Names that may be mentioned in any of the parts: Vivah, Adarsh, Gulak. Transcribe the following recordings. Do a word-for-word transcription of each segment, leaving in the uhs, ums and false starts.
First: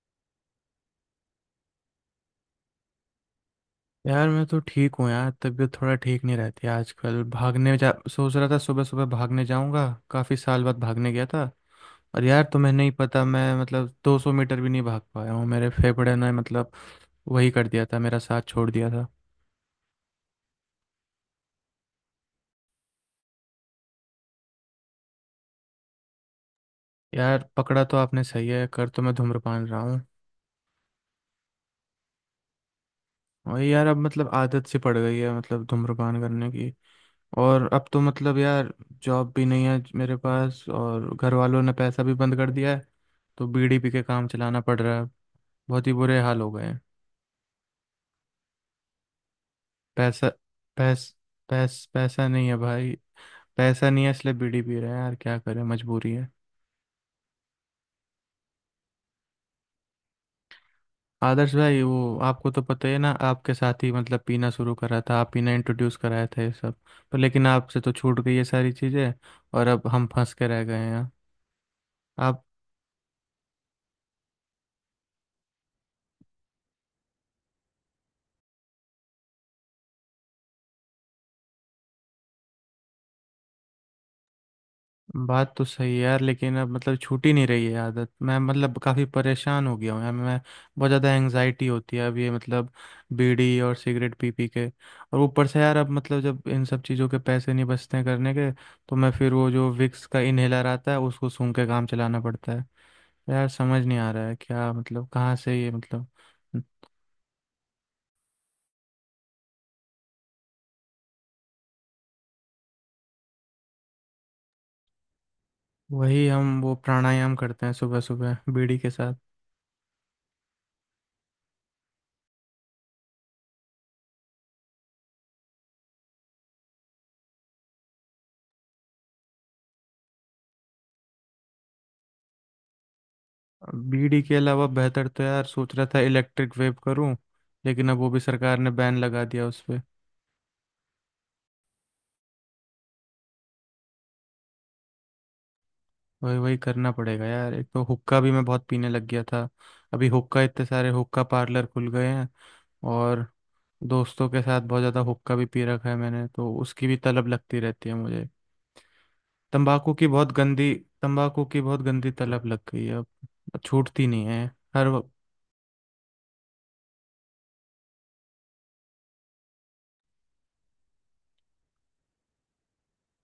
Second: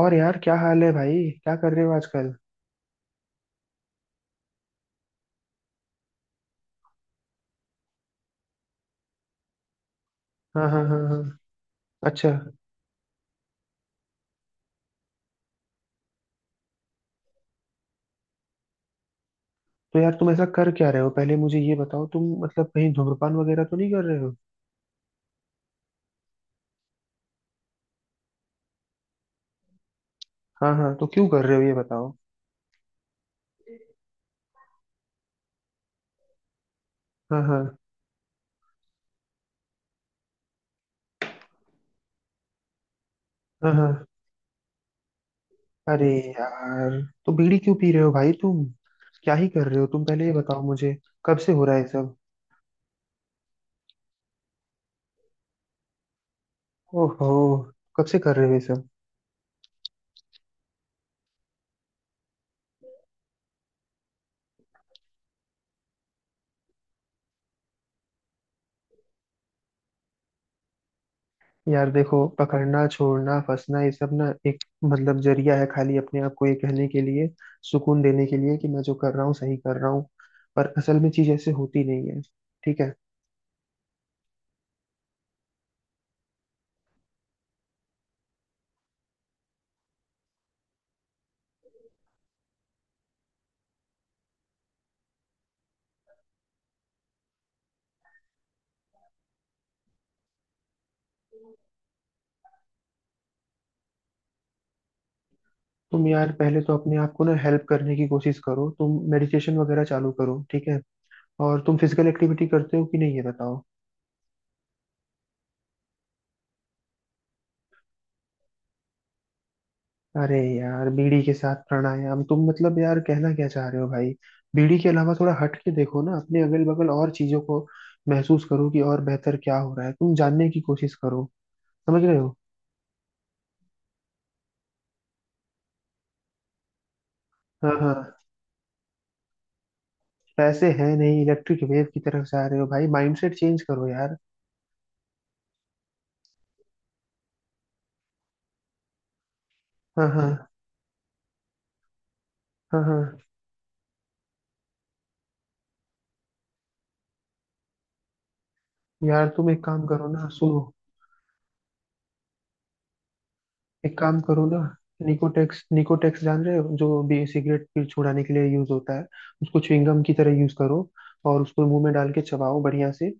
और यार, क्या हाल है भाई? क्या कर रहे हो आजकल? यार मैं तो ठीक हूँ यार। तबीयत थोड़ा ठीक नहीं रहती आजकल। भागने जा सोच रहा था सुबह सुबह भागने जाऊंगा। काफ़ी साल हाँ बाद हाँ हाँ भागने हाँ। गया था। और अच्छा। यार तुम्हें नहीं पता, मैं मतलब दो सौ मीटर भी नहीं भाग पाया हूँ। मेरे फेफड़े ने मतलब वही कर दिया था, मेरा साथ छोड़ दिया था। तो यार, तुम ऐसा कर क्या रहे हो? पहले मुझे ये बताओ, तुम मतलब कहीं धूम्रपान वगैरह तो नहीं कर रहे हो? यार पकड़ा तो आपने सही है, कर तो मैं धूम्रपान रहा हूँ। हाँ हाँ, तो क्यों कर रहे हो ये बताओ। और यार अब मतलब आदत सी पड़ गई है मतलब, धूम्रपान करने की। हाँ और हाँ अब तो मतलब यार, जॉब भी नहीं है मेरे पास और घर वालों ने पैसा भी बंद कर दिया है। तो हाँ बीड़ी पी के हाँ। काम चलाना पड़ रहा है। बहुत ही अरे बुरे हाल हो गए हैं। यार, तो बीड़ी क्यों पी रहे हो भाई तुम? क्या ही कर रहे हो तुम, पहले पैसा ये बताओ मुझे। पैस कब से हो रहा है पैस ये सब? पैसा नहीं है भाई। पैसा नहीं है, इसलिए बीड़ी पी रहे हैं यार, क्या करें, मजबूरी है। ओहो। कब से कर रहे हो ये सब? आदर्श भाई, वो आपको तो पता ही है ना, आपके साथ ही मतलब पीना शुरू करा था, आप पीना इंट्रोड्यूस कराए थे ये सब। पर लेकिन आपसे तो छूट गई ये सारी चीज़ें। और अब हम फंस के रह गए हैं यहाँ। यार देखो, आप पकड़ना, छोड़ना, फंसना ये सब ना एक मतलब जरिया है खाली अपने आप को ये कहने के लिए, सुकून देने के लिए कि मैं जो कर रहा हूँ सही कर रहा हूँ। पर असल में चीज ऐसे होती नहीं है। ठीक है? बात तो सही है यार, लेकिन अब मतलब छूट ही नहीं रही है आदत, मैं मतलब काफ़ी परेशान हो गया हूँ यार मैं। बहुत ज़्यादा एंग्जाइटी होती है अब ये मतलब, बीड़ी और सिगरेट पी पी के। और ऊपर से यार अब मतलब जब इन सब चीज़ों के पैसे नहीं बचते हैं करने के, तो मैं फिर वो जो विक्स का इनहेलर आता है उसको सूंघ के काम चलाना पड़ता है। यार समझ नहीं आ रहा है क्या मतलब, कहाँ से ये तुम मतलब। यार पहले तो अपने आप को ना हेल्प करने की कोशिश करो, तुम मेडिटेशन वगैरह चालू करो, ठीक है? और तुम फिजिकल एक्टिविटी करते हो कि नहीं, ये बताओ। वही हम वो प्राणायाम करते हैं सुबह सुबह बीड़ी के साथ। अरे यार, बीड़ी के साथ प्राणायाम? तुम मतलब यार कहना क्या चाह रहे हो भाई? बीड़ी के अलावा थोड़ा हट के देखो ना अपने अगल बगल और चीजों को। महसूस करो कि और बेहतर क्या हो रहा है, तुम जानने की कोशिश करो। समझ रहे हो? बीडी के अलावा बेहतर तो यार सोच रहा था इलेक्ट्रिक वेव करूं। हाँ लेकिन अब वो भी हाँ। सरकार ने बैन लगा दिया उस पे। पैसे हैं नहीं, इलेक्ट्रिक वेव की तरफ जा रहे हो भाई। माइंडसेट चेंज करो यार। वही वही करना पड़ेगा यार। एक तो हुक्का भी मैं बहुत पीने लग गया था। अभी हाँ हाँ हुक्का, इतने सारे हुक्का पार्लर खुल गए हैं। हाँ हाँ। और दोस्तों के साथ बहुत ज़्यादा हुक्का भी पी रखा है मैंने तो, उसकी भी तलब लगती रहती है मुझे। यार तुम एक काम तंबाकू की करो बहुत ना, सुनो। गंदी तंबाकू की बहुत गंदी तलब लग गई है, अब एक छूटती काम नहीं है। करो ना, हर वक्त- निकोटेक्स, निकोटेक्स जान रहे हो, जो भी सिगरेट फिर छुड़ाने के लिए यूज होता है, उसको च्युइंगम की तरह यूज करो। और उसको मुंह में डाल के चबाओ बढ़िया से।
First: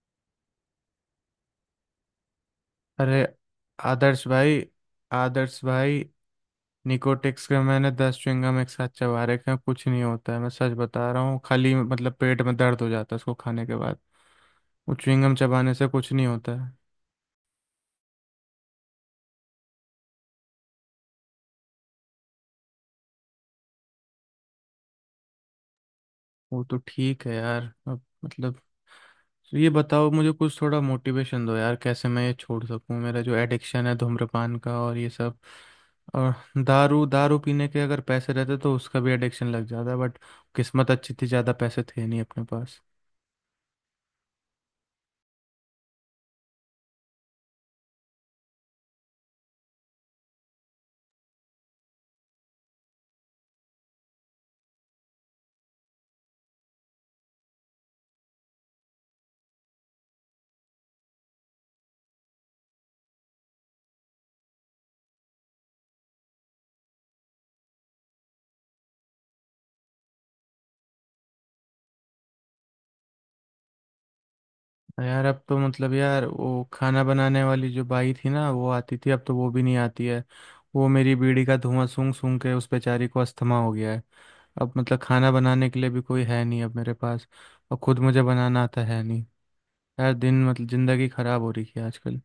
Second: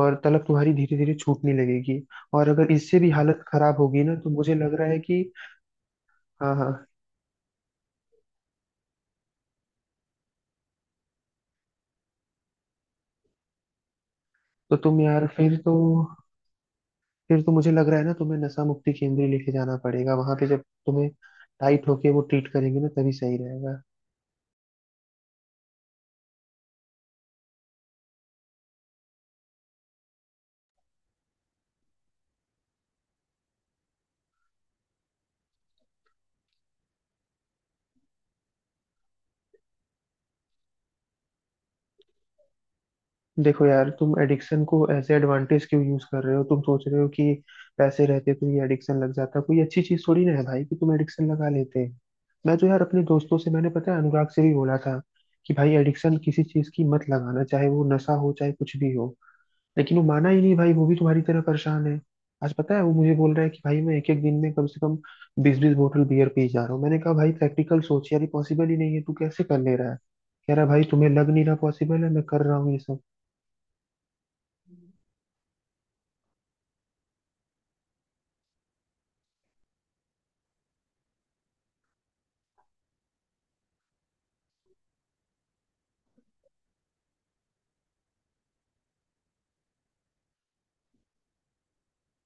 और तलब तुम्हारी धीरे धीरे छूटने लगेगी। और अगर इससे भी अरे हालत खराब होगी ना, आदर्श तो मुझे भाई, लग रहा है कि। आदर्श भाई, हाँ हाँ। निकोटिक्स के मैंने दस च्युइंगम एक साथ चबा रखे हैं, कुछ नहीं होता है, मैं सच बता रहा हूँ, खाली मतलब पेट में दर्द हो जाता है उसको खाने के बाद। तो वो तुम यार च्युइंगम फिर चबाने तो, से कुछ नहीं होता है। फिर तो मुझे लग रहा है ना, तुम्हें नशा मुक्ति केंद्र लेके जाना पड़ेगा। वहां पे जब तुम्हें टाइट होके वो ट्रीट करेंगे ना, तभी सही रहेगा। वो तो ठीक है यार, अब मतलब, तो ये बताओ मुझे कुछ थोड़ा मोटिवेशन दो यार, कैसे मैं ये छोड़ सकूं, मेरा जो एडिक्शन है धूम्रपान का और ये सब। और दारू दारू पीने के अगर पैसे रहते तो उसका भी एडिक्शन लग जाता, बट किस्मत अच्छी थी, ज़्यादा पैसे थे नहीं अपने पास। देखो यार, तुम एडिक्शन को एज एडवांटेज क्यों यूज कर रहे हो? तुम सोच रहे हो कि पैसे रहते तो ये एडिक्शन लग जाता, कोई अच्छी चीज थोड़ी ना है भाई कि तुम एडिक्शन लगा लेते। मैं तो यार अपने दोस्तों से, मैंने पता है अनुराग से भी बोला था कि भाई एडिक्शन किसी चीज की मत लगाना, चाहे वो नशा हो चाहे कुछ भी हो। लेकिन वो माना ही नहीं भाई, वो भी तुम्हारी तरह परेशान है। आज पता है वो मुझे बोल रहा है कि भाई मैं एक एक दिन में कम से कम बीस बीस बोतल बियर पी जा रहा हूँ। मैंने कहा भाई, प्रैक्टिकल सोच यार, ये पॉसिबल ही नहीं है, तू कैसे कर ले रहा है? कह रहा है भाई तुम्हें लग नहीं रहा पॉसिबल है, मैं कर रहा हूँ ये सब। यार अब तो मतलब यार, वो खाना बनाने वाली जो बाई थी ना, वो आती थी, अब तो वो भी नहीं आती है। वो मेरी बीड़ी का धुआं सूंघ सूंघ के उस बेचारी को अस्थमा हो गया है। अब मतलब खाना बनाने के लिए भी कोई है नहीं अब मेरे पास। और खुद मुझे बनाना आता है नहीं। यार दिन मतलब ज़िंदगी ख़राब हो रही है आजकल।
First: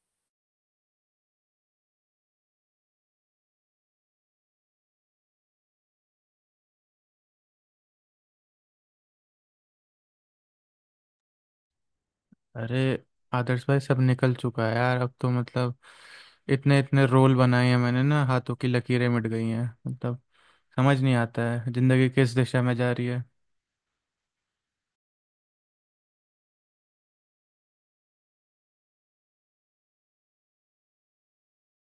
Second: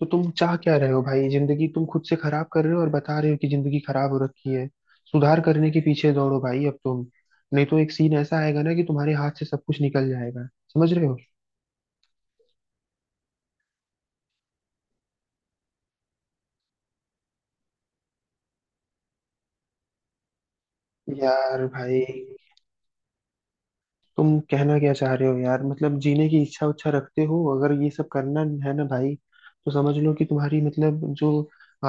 तो तुम चाह क्या रहे हो भाई? जिंदगी तुम खुद से खराब कर रहे हो और बता रहे हो कि जिंदगी खराब हो रखी है। सुधार करने के पीछे दौड़ो भाई अब तुम। नहीं तो एक सीन ऐसा आएगा ना कि तुम्हारे हाथ से सब कुछ निकल जाएगा। समझ रहे हो? अरे आदर्श भाई, सब निकल चुका है यार, अब तो मतलब इतने इतने रोल बनाए हैं मैंने ना, हाथों की लकीरें मिट गई हैं मतलब। समझ नहीं आता यार है भाई, ज़िंदगी किस दिशा में जा रही है। तुम कहना क्या चाह रहे हो यार? मतलब जीने की इच्छा उच्छा रखते हो अगर, ये सब करना है ना भाई? तो समझ लो कि तुम्हारी मतलब जो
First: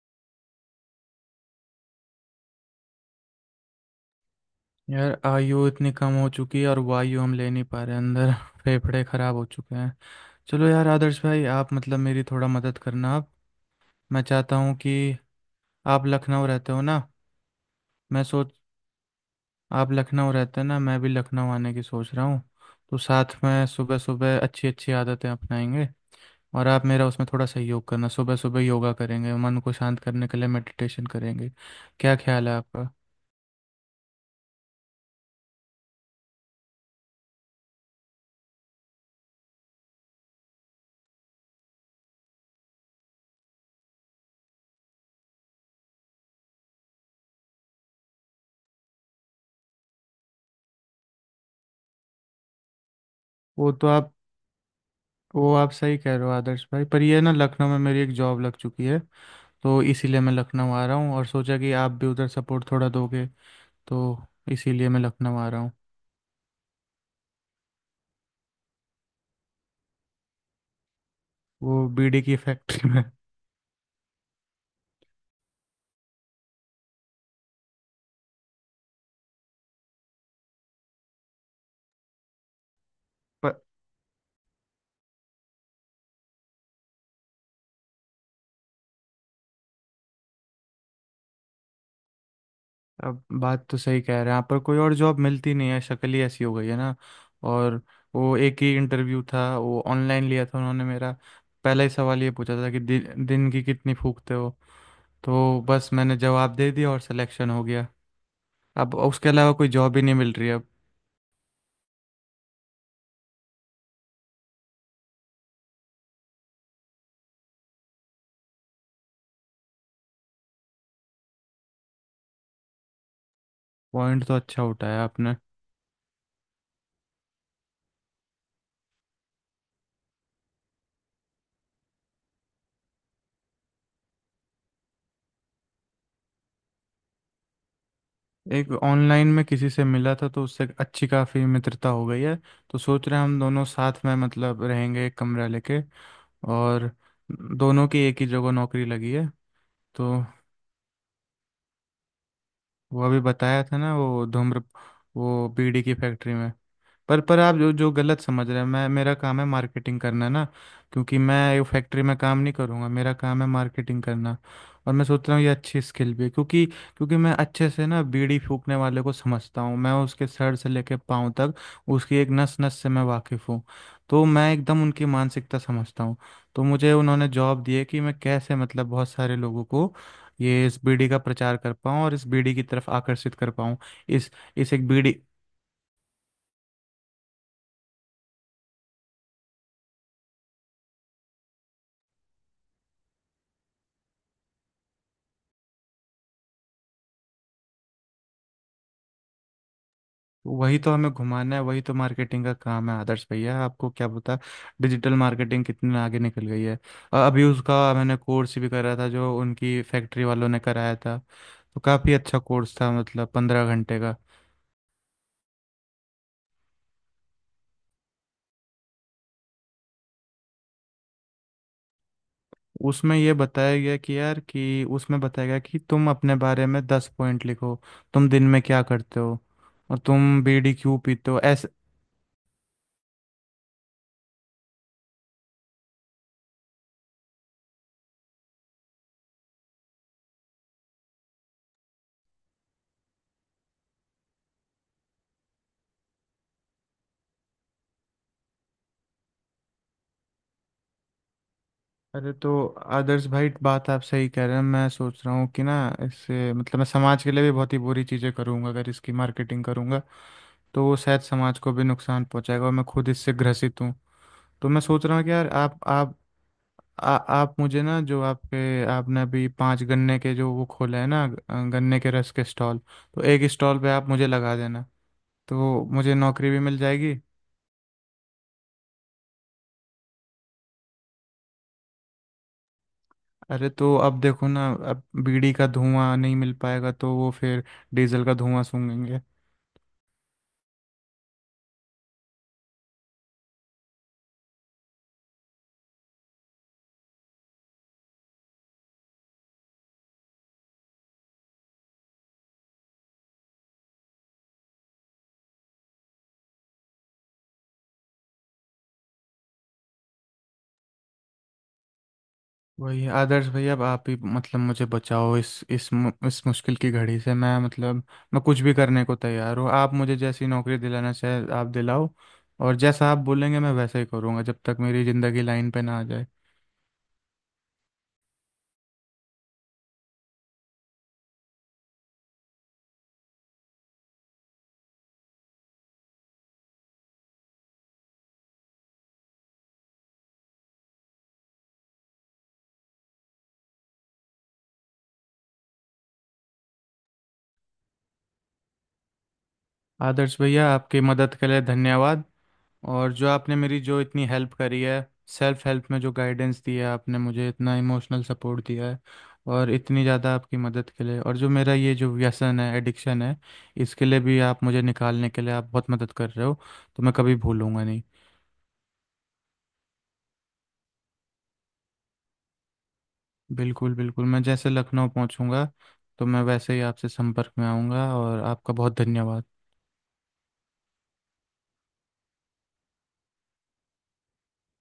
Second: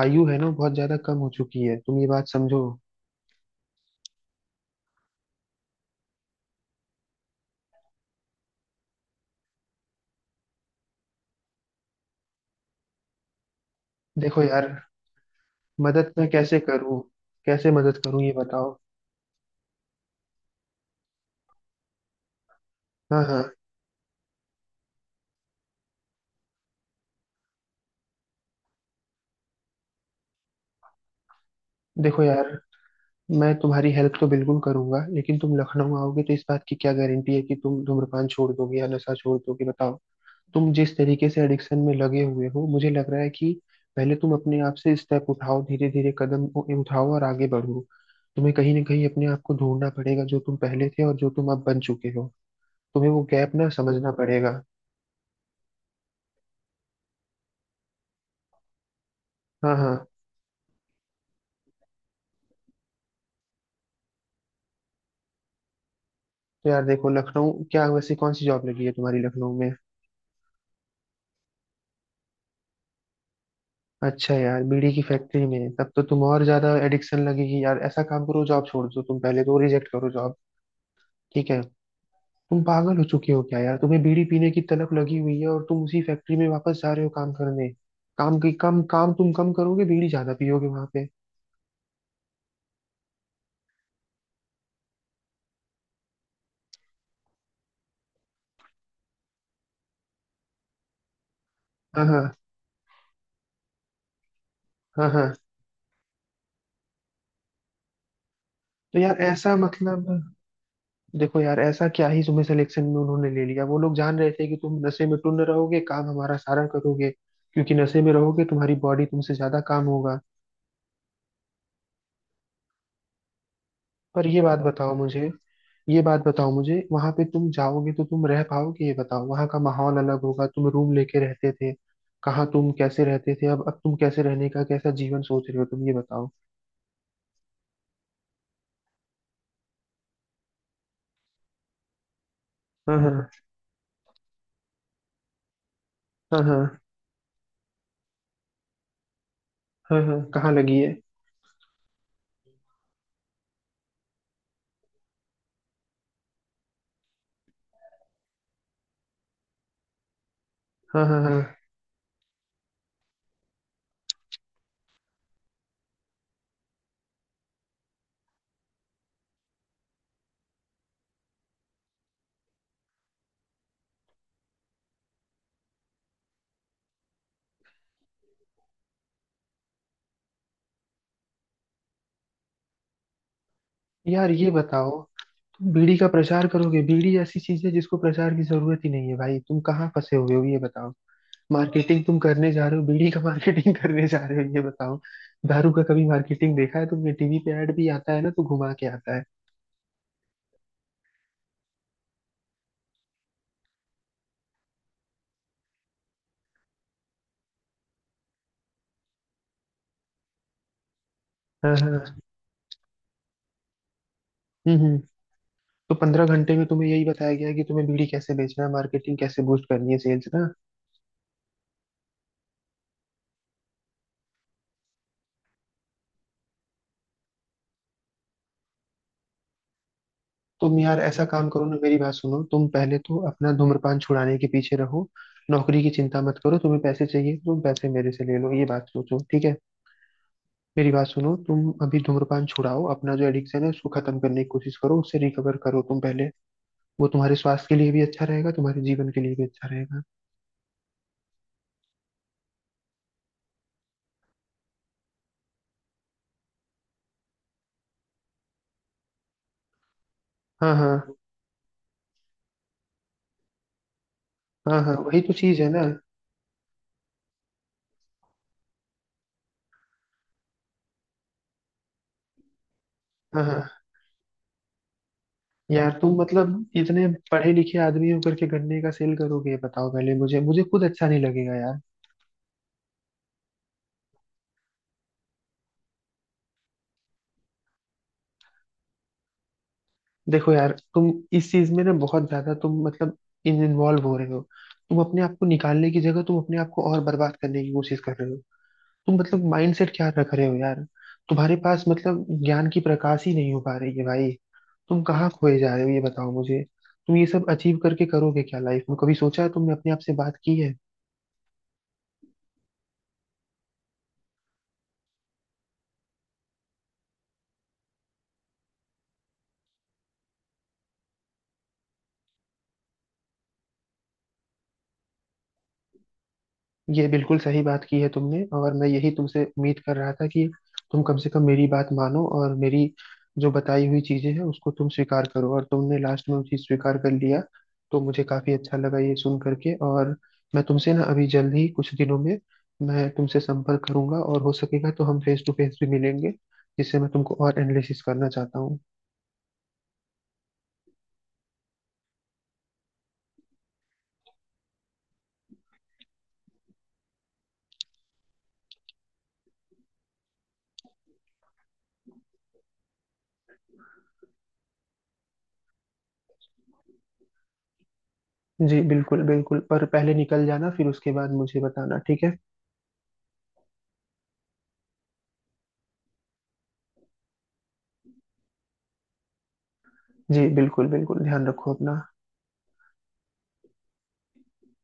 आयु है ना, वो बहुत ज्यादा कम हो चुकी है, तुम ये बात समझो। यार, आयु इतनी कम हो चुकी है और वायु हम ले नहीं पा रहे अंदर। फेफड़े खराब हो चुके हैं। चलो यार आदर्श भाई, आप मतलब मेरी थोड़ा मदद करना आप। मैं देखो चाहता यार, हूँ कि आप मदद मैं लखनऊ कैसे रहते हो ना। करूं? कैसे मदद करूं मैं ये सोच बताओ। आप लखनऊ रहते हैं ना, मैं भी लखनऊ आने की सोच रहा हूँ। तो हाँ साथ हाँ। में सुबह सुबह अच्छी अच्छी आदतें अपनाएंगे। और आप मेरा उसमें थोड़ा सहयोग करना, सुबह सुबह योगा करेंगे, मन को शांत करने के लिए मेडिटेशन करेंगे। क्या देखो यार, ख्याल है आपका? मैं तुम्हारी हेल्प तो बिल्कुल करूंगा, लेकिन तुम लखनऊ आओगे तो इस बात की क्या गारंटी है कि तुम धूम्रपान छोड़ दोगे या नशा छोड़ दोगे, बताओ? तुम जिस तरीके से एडिक्शन में लगे हुए हो, मुझे लग रहा है कि पहले तुम अपने आप से स्टेप उठाओ, धीरे धीरे कदम उ- उठाओ और आगे बढ़ो। तुम्हें कहीं ना कहीं अपने आप को ढूंढना पड़ेगा जो तुम पहले थे और जो तुम अब बन चुके हो। तुम्हें वो गैप ना वो तो समझना आप पड़ेगा। वो आप सही कह रहे हो आदर्श भाई, पर ये ना लखनऊ में मेरी एक जॉब लग चुकी है। हाँ तो हाँ। इसीलिए मैं लखनऊ आ रहा हूँ और सोचा कि आप भी उधर सपोर्ट थोड़ा दोगे। तो इसीलिए मैं लखनऊ आ रहा हूँ। तो यार देखो, लखनऊ क्या, वैसे कौन सी जॉब लगी है तुम्हारी लखनऊ में? वो बीड़ी की फैक्ट्री में अच्छा, यार बीड़ी की फैक्ट्री में तब तो तुम और ज्यादा एडिक्शन लगेगी यार। ऐसा काम करो, जॉब छोड़ दो तुम, पहले तो रिजेक्ट करो जॉब। ठीक है? तुम पागल हो चुके हो क्या पर यार? तुम्हें बीड़ी पीने की तलब लगी हुई है और तुम उसी फैक्ट्री में वापस जा रहे हो काम करने। काम की, कम काम तुम कम करोगे, बीड़ी ज्यादा पियोगे वहां पे। अब बात तो सही कह रहे हैं आप, पर कोई और जॉब मिलती नहीं है, शक्ल ही ऐसी हो गई है ना। और वो एक ही इंटरव्यू था, वो ऑनलाइन लिया था उन्होंने मेरा। पहला ही हाँ सवाल ये हाँ पूछा था कि दि, दिन की कितनी फूकते हो। हाँ हाँ। तो बस मैंने जवाब दे दिया और सिलेक्शन हो गया। अब तो यार उसके अलावा ऐसा कोई जॉब ही मतलब नहीं मिल रही है अब। देखो यार, ऐसा क्या ही तुम्हें सिलेक्शन में उन्होंने ले लिया, वो लोग जान रहे थे कि तुम नशे में टुन रहोगे, काम हमारा सारा करोगे। क्योंकि नशे में रहोगे, तुम्हारी बॉडी तुमसे ज्यादा काम होगा। पॉइंट पर तो ये बात अच्छा बताओ उठाया मुझे, आपने। ये बात बताओ मुझे, वहां पे तुम जाओगे तो तुम रह पाओगे ये बताओ। वहां का माहौल अलग होगा, तुम रूम लेके रहते थे कहाँ, तुम कैसे रहते थे? अब अब तुम कैसे रहने का, कैसा जीवन सोच रहे हो तुम ये बताओ। एक ऑनलाइन में किसी से मिला था तो उससे अच्छी काफ़ी मित्रता हो गई है। तो हाँ सोच रहे हैं हाँ। हम दोनों साथ में मतलब रहेंगे, एक कमरा लेके। हाँ हाँ। और दोनों की एक ही जगह नौकरी लगी है। हाँ तो हाँ कहाँ लगी है? वो अभी बताया था ना, वो धूम्र वो बीड़ी की फैक्ट्री में। पर पर आप जो जो गलत समझ रहे हैं, मैं मेरा काम है मार्केटिंग करना ना। हाँ क्योंकि हाँ हाँ। मैं फैक्ट्री में काम नहीं करूँगा, मेरा काम है मार्केटिंग करना। और मैं सोच रहा हूँ ये अच्छी स्किल भी है, क्योंकि क्योंकि मैं अच्छे से ना बीड़ी फूकने वाले को समझता हूँ। मैं उसके सर से लेके पाँव तक उसकी एक नस नस से मैं वाकिफ़ हूँ। तो मैं एकदम उनकी मानसिकता समझता हूँ। तो मुझे उन्होंने जॉब दी है कि मैं कैसे मतलब बहुत सारे लोगों को ये इस बीड़ी का प्रचार कर पाऊँ और इस बीड़ी की तरफ आकर्षित कर पाऊँ। इस यार ये इस एक बताओ, बीड़ी तुम बीड़ी का प्रचार करोगे? बीड़ी ऐसी चीज है जिसको प्रचार की जरूरत ही नहीं है भाई। तुम कहाँ फंसे हुए हो ये बताओ। मार्केटिंग तुम करने जा रहे हो, बीड़ी का मार्केटिंग करने जा रहे हो, ये बताओ। दारू का कभी मार्केटिंग देखा है तुमने? टीवी पे ऐड भी आता है ना तो घुमा के आता है। वही तो हमें घुमाना है, वही तो मार्केटिंग का काम है आदर्श भैया, आपको क्या पता डिजिटल मार्केटिंग कितने आगे निकल गई है। अ- अभी उसका मैंने कोर्स भी करा था जो उनकी फैक्ट्री वालों ने कराया था। हाँ तो काफ़ी हाँ। अच्छा कोर्स था मतलब, पंद्रह घंटे का। हम्म हम्म। तो पंद्रह घंटे में तुम्हें यही बताया गया है कि तुम्हें बीड़ी कैसे बेचना है, मार्केटिंग कैसे बूस्ट करनी है, सेल्स ना? उसमें ये बताया गया कि यार कि उसमें बताया गया कि तुम अपने बारे में दस पॉइंट लिखो। तुम दिन में क्या करते हो और तुम बीड़ी तुम क्यों यार ऐसा पीते हो, काम करो ऐसे। ना, मेरी बात सुनो, तुम पहले तो अपना धूम्रपान छुड़ाने के पीछे रहो। नौकरी की चिंता मत करो, तुम्हें पैसे चाहिए तुम पैसे मेरे से ले लो, ये बात सोचो, ठीक है? मेरी बात सुनो, तुम अभी धूम्रपान छुड़ाओ, अपना जो एडिक्शन है उसको खत्म करने की कोशिश करो, उससे रिकवर करो तुम पहले। वो तुम्हारे स्वास्थ्य के लिए भी अच्छा रहेगा, तुम्हारे जीवन के लिए भी अच्छा रहेगा। अरे तो आदर्श भाई, बात आप सही कह रहे हैं, मैं सोच रहा हूँ कि ना इससे मतलब मैं समाज के लिए भी बहुत ही बुरी चीज़ें करूँगा अगर इसकी मार्केटिंग करूँगा। हाँ तो वो हाँ। शायद समाज को भी नुकसान पहुँचाएगा और मैं खुद इससे ग्रसित हूँ। तो मैं हाँ हाँ सोच रहा वही हूँ कि तो यार चीज है आप ना। आप आ, आप मुझे ना जो आपके आपने अभी पांच गन्ने के जो वो खोले हैं ना, अ, गन्ने के रस के स्टॉल। तो हाँ एक स्टॉल हाँ। पे आप मुझे लगा देना, तो यार मुझे तुम नौकरी भी मतलब मिल इतने जाएगी। पढ़े लिखे आदमी होकर के गन्ने का सेल करोगे, ये बताओ पहले मुझे मुझे खुद अच्छा नहीं लगेगा यार। अरे तो अब देखो ना, अब बीड़ी का धुआं नहीं मिल पाएगा तो वो फिर डीजल का धुआं सूंघेंगे। देखो यार, तुम इस चीज में ना बहुत ज्यादा तुम मतलब इन इन्वॉल्व हो रहे हो। तुम अपने आप को निकालने की जगह तुम अपने आप को और बर्बाद करने की कोशिश कर रहे हो। तुम मतलब माइंडसेट क्या रख रहे हो यार? तुम्हारे पास मतलब ज्ञान की प्रकाश ही नहीं हो पा रही है भाई। तुम कहाँ खोए जा रहे हो ये बताओ मुझे। तुम ये सब अचीव करके करोगे क्या लाइफ में? कभी सोचा है तुमने, अपने आप से बात की है? वही आदर्श भैया, अब आप ही मतलब मुझे बचाओ इस इस मु- इस मुश्किल की घड़ी से, मैं मतलब मैं कुछ भी करने को तैयार हूँ। आप मुझे जैसी नौकरी दिलाना चाहे आप दिलाओ, और जैसा आप बोलेंगे मैं वैसा ही करूँगा जब तक मेरी ज़िंदगी लाइन पे ना आ जाए। ये बिल्कुल सही बात की है तुमने, और मैं यही तुमसे उम्मीद कर रहा था कि तुम कम से कम मेरी बात मानो और मेरी जो बताई हुई चीजें हैं उसको तुम स्वीकार करो, और तुमने लास्ट में वो चीज स्वीकार कर लिया, तो मुझे काफी अच्छा लगा ये सुन करके। और मैं तुमसे ना अभी जल्द ही कुछ दिनों में मैं तुमसे संपर्क करूंगा, और हो सकेगा तो हम फेस टू फेस भी मिलेंगे, जिससे मैं तुमको और एनालिसिस करना चाहता हूँ। आदर्श भैया, आपकी मदद के लिए धन्यवाद। और जो आपने मेरी जो इतनी हेल्प करी है, सेल्फ हेल्प में जो गाइडेंस दी है, आपने मुझे इतना इमोशनल सपोर्ट दिया है। और इतनी ज़्यादा आपकी मदद के लिए, और जो मेरा ये जो व्यसन है एडिक्शन है इसके लिए भी आप मुझे निकालने के लिए आप बहुत मदद कर रहे हो। तो मैं कभी भूलूंगा नहीं। जी बिल्कुल बिल्कुल, पर पहले निकल जाना फिर उसके बाद मुझे बताना, ठीक है? बिल्कुल बिल्कुल, मैं जैसे लखनऊ पहुंचूंगा तो मैं वैसे ही आपसे संपर्क में आऊँगा, और आपका बहुत धन्यवाद। जी बिल्कुल बिल्कुल, ध्यान रखो अपना।